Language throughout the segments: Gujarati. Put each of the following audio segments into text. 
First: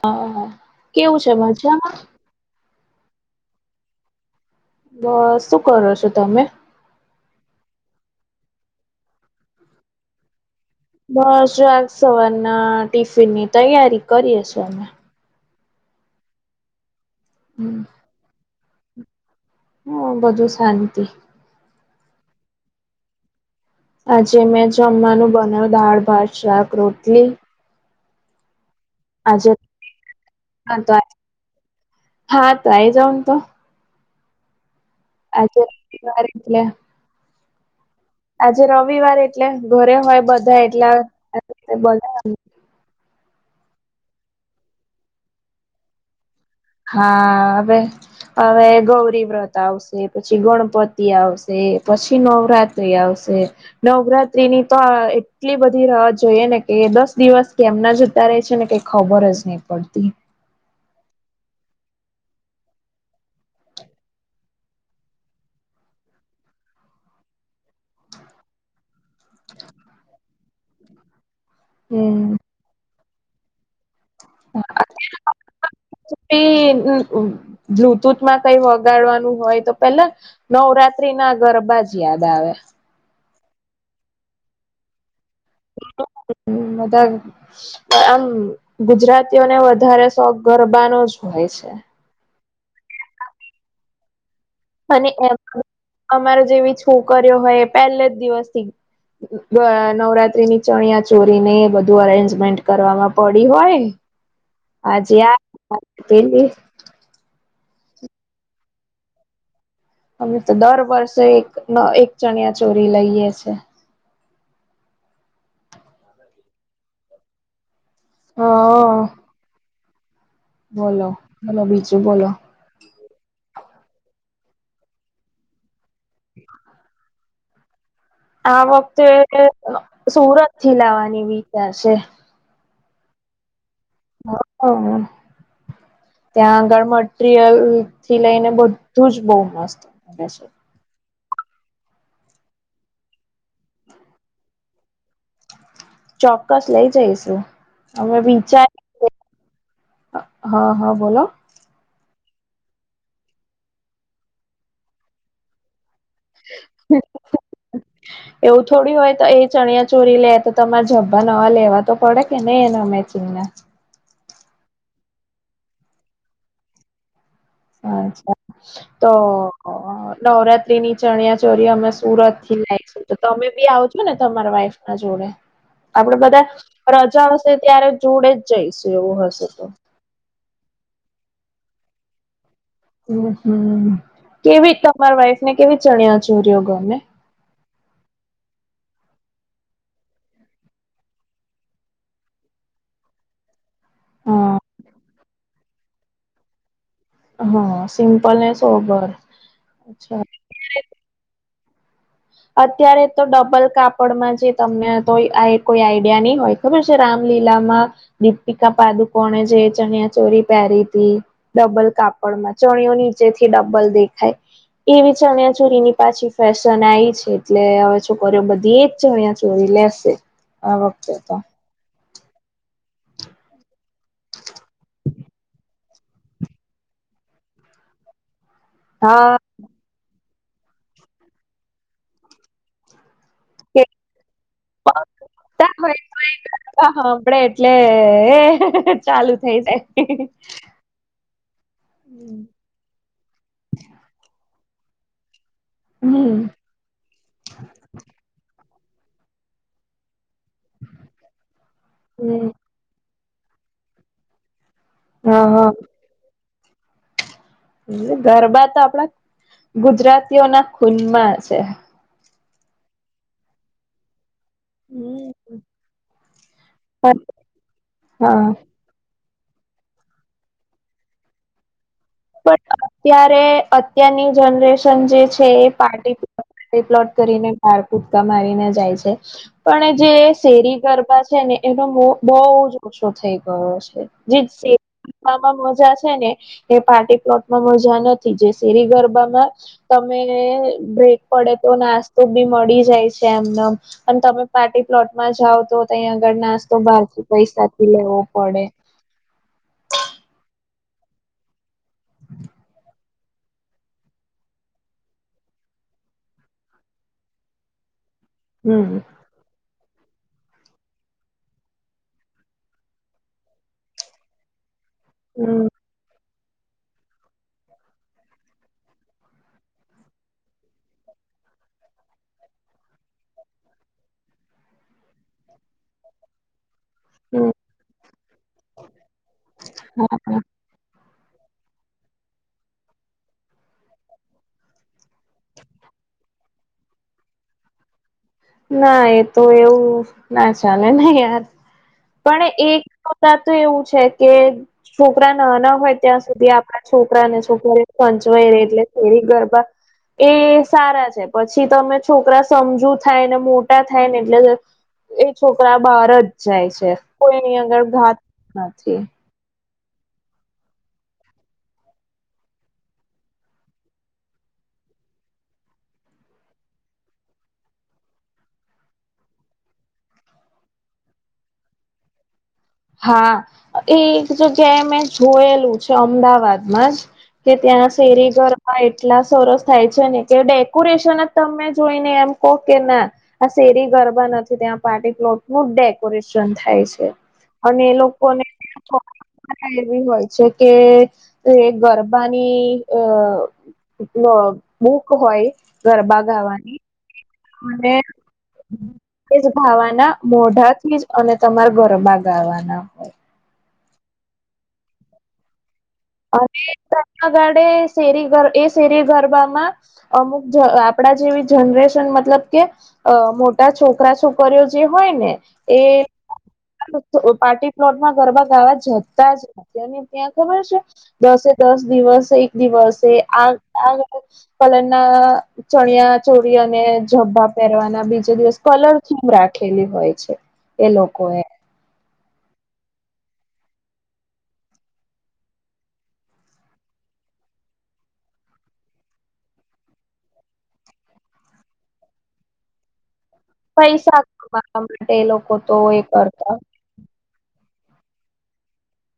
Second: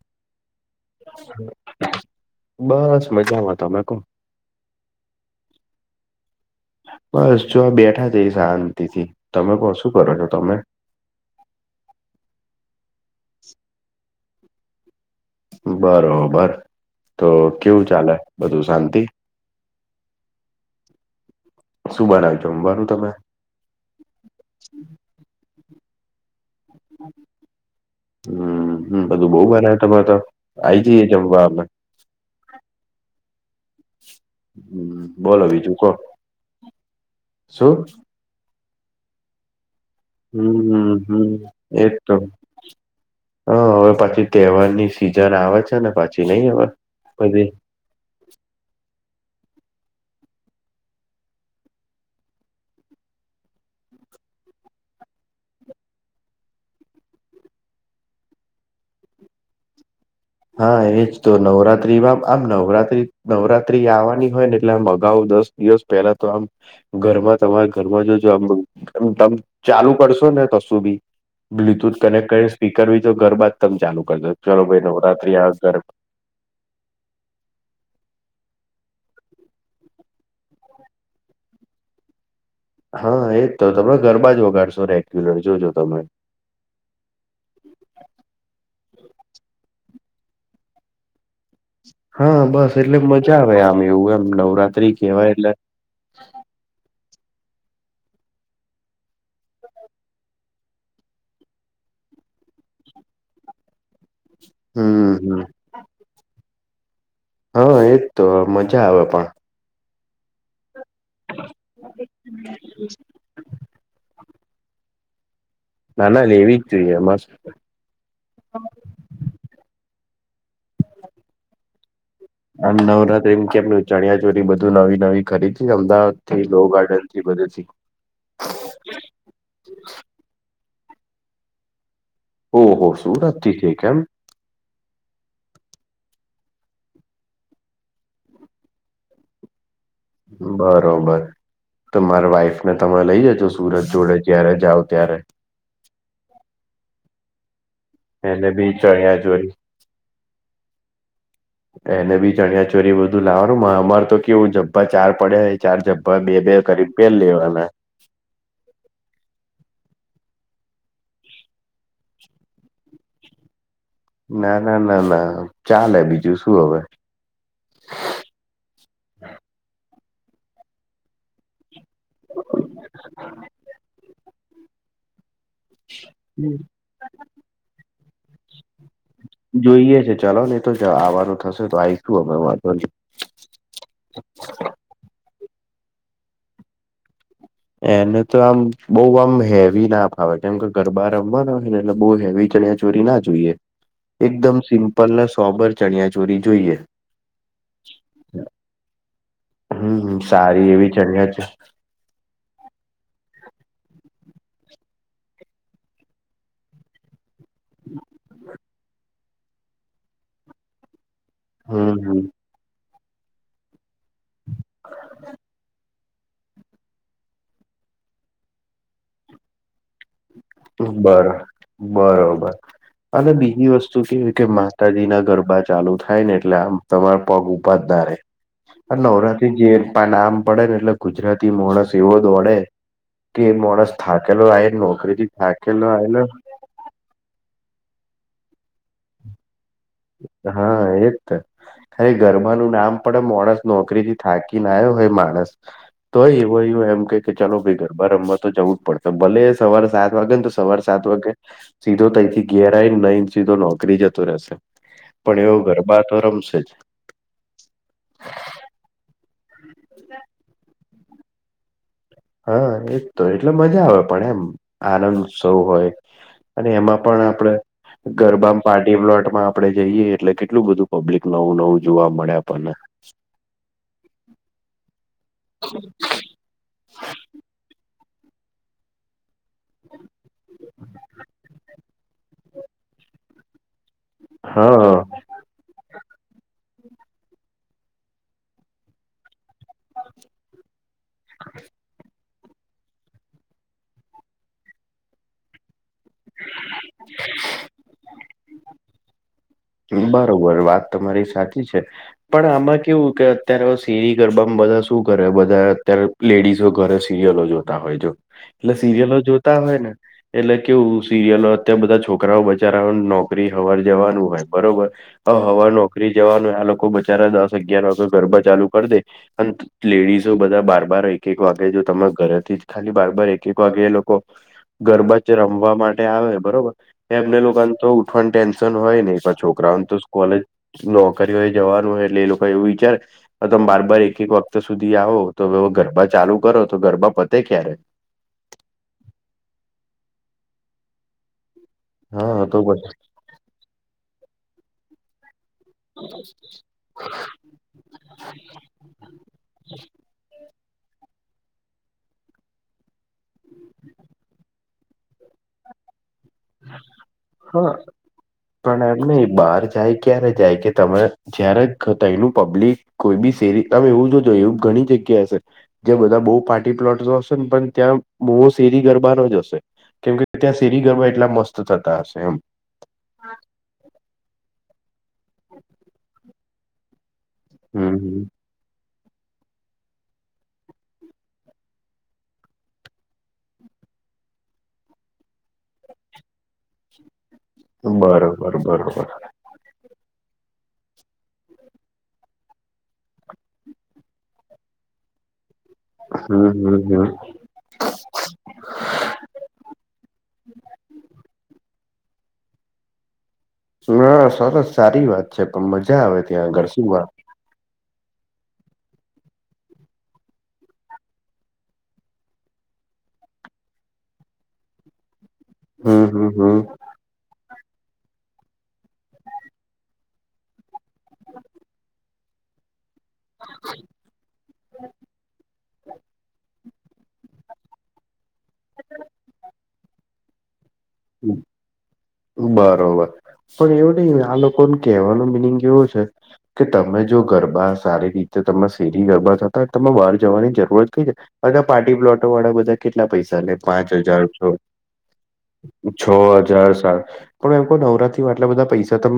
હા, કેવું છે મજામાં? બસ મજામાં તમે કેવો? બસ શું કરો છો તમે? બસ જો આ બેઠા જઈ શાંતિ થી તમે કેવો શું કરો છો તમે? બસ આ સવારના ટિફિનની તૈયારી કરીએ છીએ અમે. બરોબર, તો કેવું ચાલે બધું શાંતિ? હા બધું શાંતિ. શું બનાવ્યું જમવાનું તમે? આજે મેં જમવાનું બનાવ્યું દાળ ભાત શાક રોટલી. હમમ. હમ બધું બો આજે બનાવ્યું તમારે ત્યાં તો, હા આવી તો આ જયે જમવા અમે. હા તો આઈ જાવ ને તો હ બોલો આજે બીજું કહો, રવિવાર એટલે શું? આજે રવિવાર એટલે ઘરે હોય. હમ બધા ના એટલા હ એ જ તો. બધા હા! હવે પછી તહેવાર ની સિઝન આવે છે ને પછી નઈ અવે. હા આવે. અવે ગૌરી વ્રત આવશે, પછી ગણપતિ આવશે, પછી નવરાત્રી આવશે. નવરાત્રી ની તો આ એટલી બધી રાહત જોઈએ ને કે દસ દિવસ કેમ ના જતા ર રેય છે ને. ખબર જ નહીં પડતી. હા એજ તો નવરાત્રી માં આમ નવરાત્રી નવરાત્રી આવવાની હોય ને એટલે આમ અગાઉ દસ દિવસ પેલા તો આમ, ઘરમાં તમારે ઘરમાં જો જો તમે ચાલુ કરશો ને કશું બી બ્લુટુથ કનેક્ટ હમ કરીને સ્પીકર બી તો ઘર માં જ તમે ચાલુ કરજો ચાલો ભાઈ નવરાત્રી આવે. એ બ્લુટુથ બ્લૂટુથ માં કઈ વગાડવાનું હોય તો પેલા જ નવરાત્રી ના ગરબા જ યાદ આવે. હા એજ તો તમે ગરબા જ બગાડશો રે ટેલર જોજો તમે હ બધા આમ, ગુજરાતીઓને વધારે શોક ગરબાનો જ હોય છે. હા બસ એટલે મજા આવે આમ એવું એમ નવરાત્રી અને કેવાય એટલે એમાં અમારા જેવી છોકરીઓ હોય એ પહેલે જ દિવસથી નવરાત્રી ની ચણિયા- ચોલી ને બધું અરેન્જમેન્ટ કરવામાં પડી હોય. હમ આજે આ હમ અને પેલી હા એજ તો મજા આવે પણ, અમે તો દર વર્ષે એક એક ચણિયા ચોળી લઈએ છીએં. ના ના લેવી જ જોઈએ મસ્ત. હ બોલો બોલો બીજું બોલો એમ નવરાત્રીમાં કેમનું ચણિયા ચોળી બધું નવી નવી ખરીદી. અમદાવાદ થી લો-ગાર્ડન થી બધેથી આ વખતે સુરત થી લાવવાની વિચાર છે. ઓ હો સુરત છેક એમ? હઅ ત્યાં ગળ મટીરિયલ થી લેઈને બધું જ બો મસ્ત બરોબર તો માર વાઈફને તમે લેઈ જજો સુરત જોડે જ્યારે જાઓ ત્યારે ચોક્કસ લેઈ જઈશું તમે એને બી વિચારે ચણિયા ચોરી અ હ હ બોલો એને બી ચણિયા ચોરી બધું લાવાનું મારા માર તો કેવું જબ્બા ચાર પડ્યા ઓય ચાર ઝભ્ભા બે બે કરીને પહેરી લેવાના. [unintelligible] એવું થોડી હોય તો એ ચણિયા ચોરી લે તો તમાર ઝભ્ભા નવા લેવા તો પડે કે નઈ એના મેચિંગ ના ના ના ના ના ચાલે બીજું શું અવે અચ્છા તોઅ-અ-અ અ નવરાત્રી ની ચણિયા ચોરી અમે સુરત થી લાય તો ત તમે બી આવજો ને તમારા વાઈફ ના જોળે આપડે બધા હવે રજા હશે ત્યારે જોડે જ જઈશું એવું હશે તો ઇએ છે ચાલોની થોય તે આવાનું થશે તો આઈશું અમે વાધો હમ્મ હમ-મ-મ કેવી તમાર વાઈફ ને કેવી ચણિયા ચોરીઓ ગમે એને તો આમ બોવ આમ હેવી ના ફાવે કેમ કે ગરબા રમવાના હોય ને એટલે બો હેવી ચણીયા ચોરી ના જોઈએ હા એકદમ સિમ્પલ ને સોમ્બર ચણિયા ચોડી જોઈએ. હ સિમ્પલ ને સોબર. હમ્મ અચ્છા હમ્મ સારી એવી ચણીયા ચ અત્યારે તો ડબલ કાપડમાં જે તમને તો એ આ એક કોઈ આઈડિયા ની હોય. ખબર છે રામલીલામાં દીપિકા પાદુકોણે જે ચણિયા ચોરી પેરી તી. ડબલ હમ કાપળમાં ચણિયો નીચે થી ડાબલ દેખાય, એવી ચન્યા ચોરીની પાછી ફેશન આઈ છે એટલે અવે છોકરીઓ બધી ચણિયા ચોરી લેશે. આ વખતે બરાબર તો બરોબર. અને બીજી વસ્તુ કેવી ઓય કે માતાજી ના ગરબા ચાલુ થાય ને એટલે આમ તમારા પગ ઉભાત ના રે, અન હા નવરાત્રીન જે તા નામ પડે ને એટલે ગુજરાતી મોણસ એવો દોડે, કે મોળસ થાકેલો આયે ખરેટી થાકેલો આવેલો. હ હ હભળે એટલે-લે-લે હે-હે-હે ચાલુ થઈ જાય. એ હા એ ત, અરે ગરબાનું નામ પડે મોણસ નોકરીથી થાકી ના આયો હોય માણસ, તોય હમ એવોય વય એમ કે કે ચાલો ભાઈ ગરબા રમ્મા તો જવું પણ ભલે સવારે સાત વાગે ન તો તવારે સાત વાગે, સીધો તયથી હમ ઘેરાયન નઈન છીધો નોકરી જતો રેહેશે. હ પણ એવો ગરબા તો રમશે જ. ગરબા તો આપલા ગુજરાતીઓના ખૂનમાં છે. હા એત્તો એટલે મઝા આવે પણ એમ. આનંન ઉત્સવ હમ. હોય, અને એમાં પણ આપડે હા ગરબામ પા ટી પ્લોટમાં આપડે જઈએ એટલે કેટલું બધું પબ્લિક નવું નવું જોવા મળે આપણને. ત્યારે અત્યારની જનરેશન જે છે એ પાર્ટી તે પ્લોટ કરીને બાર કૂદકા મારીને જાય છે. પણ એ જે શેરી ગરબા છે ને એનો મોહ બોવજ ઓછો થઈ ગયો છે. જે શે હા માવામ મજા છે ને, એ પાર્ટી પ્લોટમાં મઝા નથી, જે શેરી ગરબામાં તમે-મે-મે બ્રેક પડે તો નાસ તો બી મળી જાય છે એમનમ, અન તા પણ પાર્ટી પ્લોટમાં જાવ તો તયા આગળ નાસ્તો બારથી પૈસા થી લેવો પડે. કેઇન બારોબર વાત તમારી સાકી છે. પણ આમાં કેવું કે અત્યાર અ શેરી ગરબામ બધા શું કરે બધા આ અત્યાર લેડીઝો ઘરે સિરિયલો જોતા હોય જો, એટલે હમ સિરિયલો જોતા હોય ને. એટલે કેવું સિરિયલો અત્યારે બધા છોકરાઓ બચારા નોકરી હવાર જવાનું હોય. બરોબર હવા હમ નોકરી જવાનું આ લોકો બચારા દસ અગિયાર વાગે ગરબા ચાલુ કરી દે. અને લેડીઝો બધા બાર બાર એક એક વાગે જો તમારા ઘરેથી ખાલી બારબાર એક એક વાગે એ લોકો. ગરબાચ રમવા માટે આવે બરોબર, એમને હમ લોકો તો ઉઠવાનું ટેન હોય ને પણ છોકરાઓને તો કોલેજ નોકરી હોય જવાનું હોય એટલે એ લોકો એવું વિચારે તો તમે બાર બાર એક એક વખત સુધી આવો તો ગરબા ચાલુ કરો તો ગરબા પતે ક્યારે? ના એ તો એવું ના ચાલે નહી યાર હા પણ તો પછી એકતા તો એવું છે કે છોકરા ના ના હોય ત્યાં સુધી આપડા છોકરાને છક પચવાય ર એટલે ફેરી ગરબા એ સારા છે પછી તમે છોકરા સમજુ થાય ને મોટા થાય ને એટલે એ છોકરા બહાર જ જાય છે કોઈની હા આગળ ઘાત પણ નથી. એમ નહી બહાર જાય ક્યારે જાય કે તમે જ્યારે એનું પબ્લિક કોઈ બી સેરી તમે એવું જોજો એવું ઘણી જગ્યા હ છે જ્યાં બધા બહુ પાર્ટી પ્લોટ જોશો ને પણ ત્યાં મોવો શેરી ગરબાનો જ હશે કેમ કે ત્યાં શેરી ગરબા એટલા મસ્ત થતા હશે એમ હા એ એક જગ્યાએ મેં જોયેલું છે અમદાવાદમાં જ કે ત્યાં હમ શેરી ઘર હા એટલા સરસ થાય છે ને કે ડેકોરેશન જ તમે જોઈને એમ કહો કે ના આ શેરી ગરબા નથી ત્યાં પાર્ટી પ્લોટ નું ડેકોરેશન થાય છે અને એ હમ લોકો ને બરોબર બરોબર [unintelligible] રા એવી હોય છે કે એ ગરબાની અ એ બૂક હોય ગરબા હમ ગાવાની હમ હમ અને એજ ભાવાના મોઢા થી જ અને તમાર ગરબા ગાવાના હોય હા સરસ સારી વાત છે પણ મજા આવે ત્યાં ઘર સૂવા ગાડે શેરી ગરબા એ શેરી ગરબામાં અમુક આપણા જેવી જનરેશન મતલબ કે અ મોટા છોકરા છોકરીઓ જે હોય ને એ હમ હમ હમ પાર્ટી પ્લોટમાં ગરબા ગાવા જતા જ અતને ત્યાં ખબર છે દસે દસ દિવસ એક દિવસ આ આ કલર ના ચણિયા ચોરી અને જબ્બા પહેરવાના બીજે દિવસ કલર થીમ રાખેલી હોય છે એ લોકો એ બરોબર પણ એવું નહીં આ લોકોને કેહેવાનો મિનિંગ કેવો છે કે તમે જો ગરબા સારી રીતે તમે શેરી ગરબા થતા તમે બહાર જવાની જરૂરત કઈ છે પાર્ટી પ્લોટો વાળા બધા કેટલા પૈસા લે પાંચ હજાર પૈસા કમાવા માટે લોકો તો એ છ કરતા હજાર સાત પણ એમ કો નવરાત માં આટલા બધા પૈસા ત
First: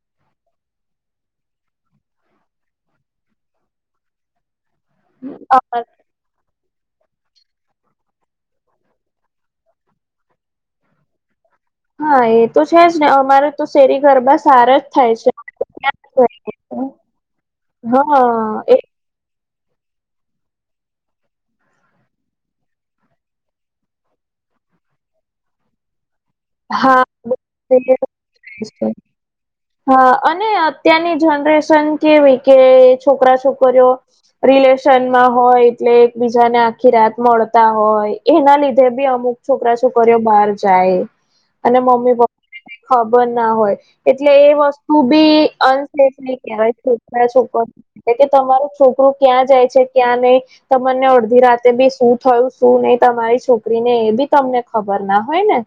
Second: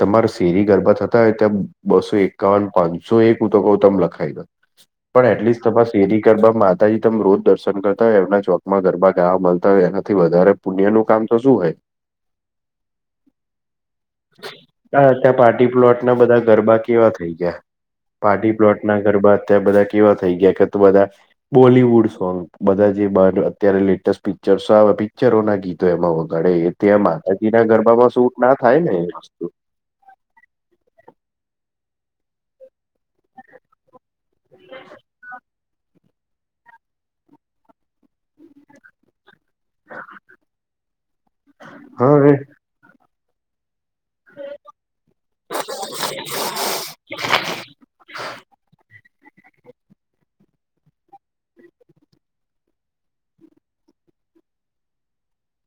તમારા શેરી ગરબા થતા હોય ત્યા બસો એકાન પાંચસો એક હું તો કઉ તમે લખાઈ દો [unintelligible] એટલીસ્ટ તમાર શેરી કરવામાં આવે માતાજી તમ રોજ દર્શન કરતા હોય એમના ચોકમાં ગરબા ગાવા મળતા હોય એનાથી વધારે પુણ્યા નું કામ તો શું હોય હા એ તો છે જ ને અમારે તો શેરી ગરબા સારા જ આ થાય અત્યારે છે પાર્ટી પ્લોટ ના બધા ગરબા ત્યાં કેવા થઈ ગયા પાર્ટી હા એક પ્લોટ ના ગરબા ત્યા બધા કેવા થઈ ગયા કે તો બધા બોલીવુડ સોંગ બધા જે અત્યારે લેટેસ્ટ પિક્ચર આવે પિક્ચરો ના ગીતો એમાં વગાડે એ ત્યાં હા. માતાજી ના ગરબામાં શૂટ ના થાય ને એ વસ્તુ હા અને અત્યારની જનરેશન કેવી કે છોકરા છોકરીઓ રિલેશનમાં હોય એટલે એકબીજાને ખીરાત મળતા હોય એના લીધે બી અમુક છોકરા છોકરીઓ બહાર જાય અને મમ્મી હા એ પપ્પાને ખબર ના હોય એટલે એ વસ્તુ બી અનસેફ નહી કહેવાય છોકરા છોકરીઓ એ કે તમારું છોકરું ક્યાં જાય છે ક્યાં નહી તમને અડધી રાતે બી શું થયું શું નઈ તમારી છોકરીને એ બી તમને ખબર ના હોય ને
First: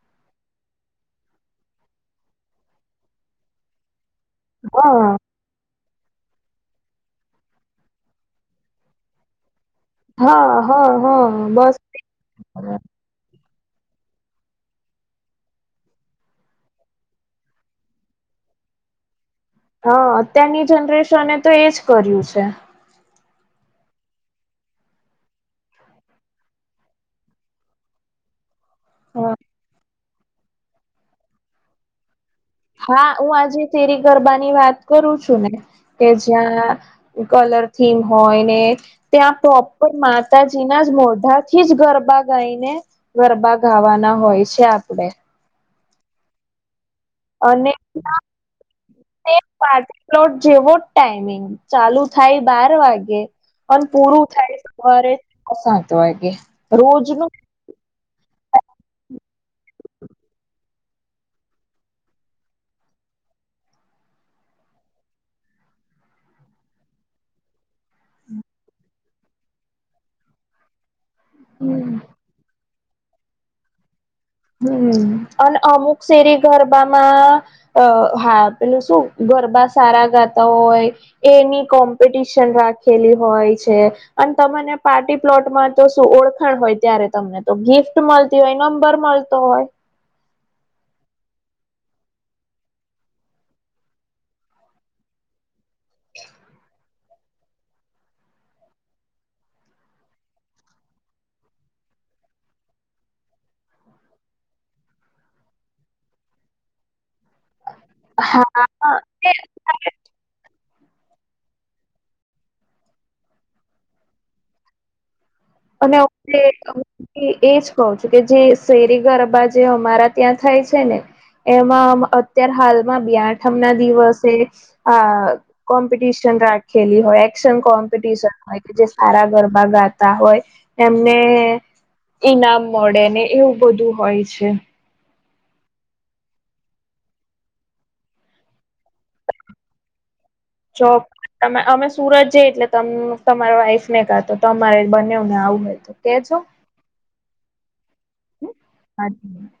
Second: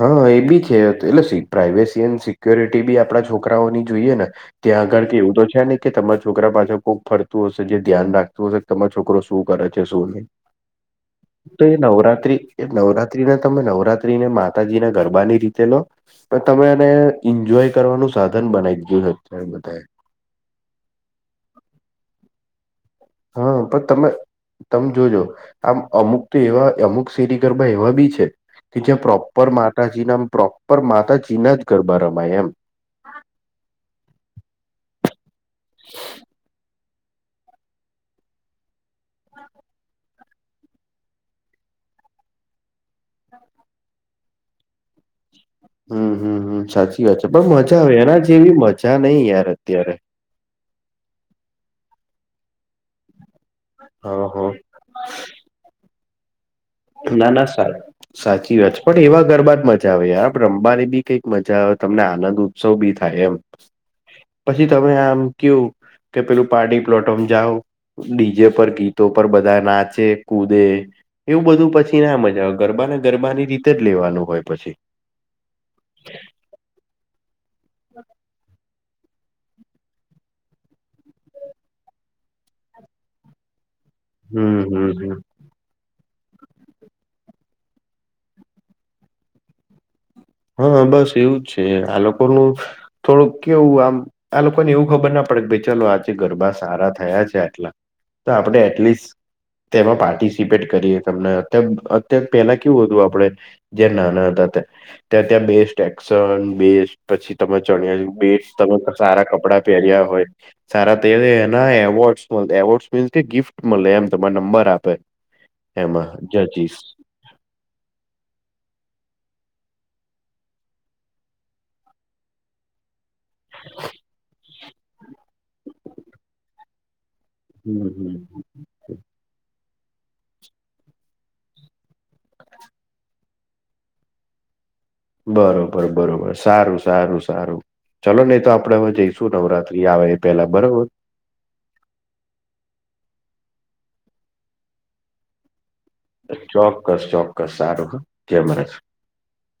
હા એ બી છે એટલે પ્રાાઈવેસી એ સિક્યોરિટી બી આપડા છોકરાઓની જોઈએ ને ત્યાં આગળ હા કે એવું તો છે, ને કે તમારા છોકરા પાસે કોક ફરતું હશે જે ધ્યાન રાખતું હશે તમારો છોકરો શું કરે છે, શું નહી હા હા હા તો એ બસ નવરાત્રી એ નવરા ત્રીના તમે નવરાત્રીને માતાજીના ગરબાની રીતે લો પણ તમે એને એન્જોય કરવાનું સાધન બનાય દીધુ [unintelligible] હ અત્યારની જનરેશને તો એજ કર્યું છે. હા પણ તમે તમે જોજો આમ અમુક તો એવા અમુક શેરી ગરબા એવા બી છે. કે જ્યા હ પ્રોપર માતાજીના પ્રોપર માતાજીના જ ગરબા રમાય એમ હા હું આજે તેરી ગરબાની વાત કરું છું ને કે જ્યાં કલર થીમ હોય ને ત્યાં પ્રોપર માતાજીના જ મોઢાથી જ ગરબા ગાઈને ગરબા ગાવાના હોય છે, આપડે હમ હમ હમ સાચી વાત છે, પણ અને મજા આવે એના જેવી મજા નય તે યાર અત્યારે પાર્ટી પ્લોટ જેવો ટાઈમિંગ ચાલુ થાય બાર વાગે અને પૂરું હા હા થાય [unintelligible] સાત વાગે રોજ ના નું ના [unintelligible] સાચી વાત છે, પણ એવા ગરબા જ મજા આવે યાર રમવાની બી કંઈક મજા આવે તમને આનંદ ઉત્સવ બી થાય એમ પછી તમે આમ કયુ કે પેલું પાર્ટી પ્લોટમ જાઓ ડીજે પર ગીતો પર બધા નાચે કૂદે એવું બધું પછી ના મજા આવે ગરબા ને ગરબાની રીતે જ લેવાનું હોય પછી હમ અને અમુક શેરી ગરબામાં અ હા પેલું શું? ગરબા સારા ગાતા હોય એની કોમ્પિટિશન રાખેલી હોય છે. અને હમ તમને હમ હમ પાર્ટી પ્લોટ તો શું ઓળખણ હોય ત્યારે તમને તો ગિફ્ટ મલતી હોય નંબર મલતો હોય હા બસ એવું જ છે, આ લોકોનું થોડુંક કેવું આમ આ લોકોને એવું ખબર ના પડે ભાય ચાલો આજે ગરબા સારા થયા છે, આટલા તો આપણે એટલીસ્ટ તેમાં પાર્ટિસિપેટ કરીએ તમને [unintelligible] પેલા કેવું હતું આપણે જે નાના હતાતા ત્યાં ત્યાં બેસ્ટ એકક્શન બેસ્ટ પછી તમે ચણ્યા બેસ્ટ હા તમે સારા એ કપડા પહેર્યા હોય. સારા તે એના એવોર્ડસ મલ એવોર્ડસ મીન્સ કે ગિફ્ટ મલે એમ તમાને નંબર આપે અને એમાં જજીસ [unintelligible] એજ કહું છું કે જે શેરી ગરબા જે અમારા ત્યાં થાય છે, ને એમાં અત્યાર હાલ મા બે આઠમના દિવસે આ કોમ્પિટિશન રા ખેલી હોય એક્શન હમ હમ કોમ્પિટિશન હોય કે જે સારા ગરબા ગાતા હોય એમને ઈનામ મળે ને એવું બધું હોય છે. બરોબર બરોબર સારું સારું સારું. ચલો ને તો આપડે હવે જઈશું નવરાત્રી આવે પેલા બરોબર ચો તમે અમે સુરત જઈ એટલે ત તમારા વાઈફ ને કાતો તમારે બને ને આવું હોય તો કેજો ચોક્કસ ચોક્કસ સારું કેમરે [inaudible]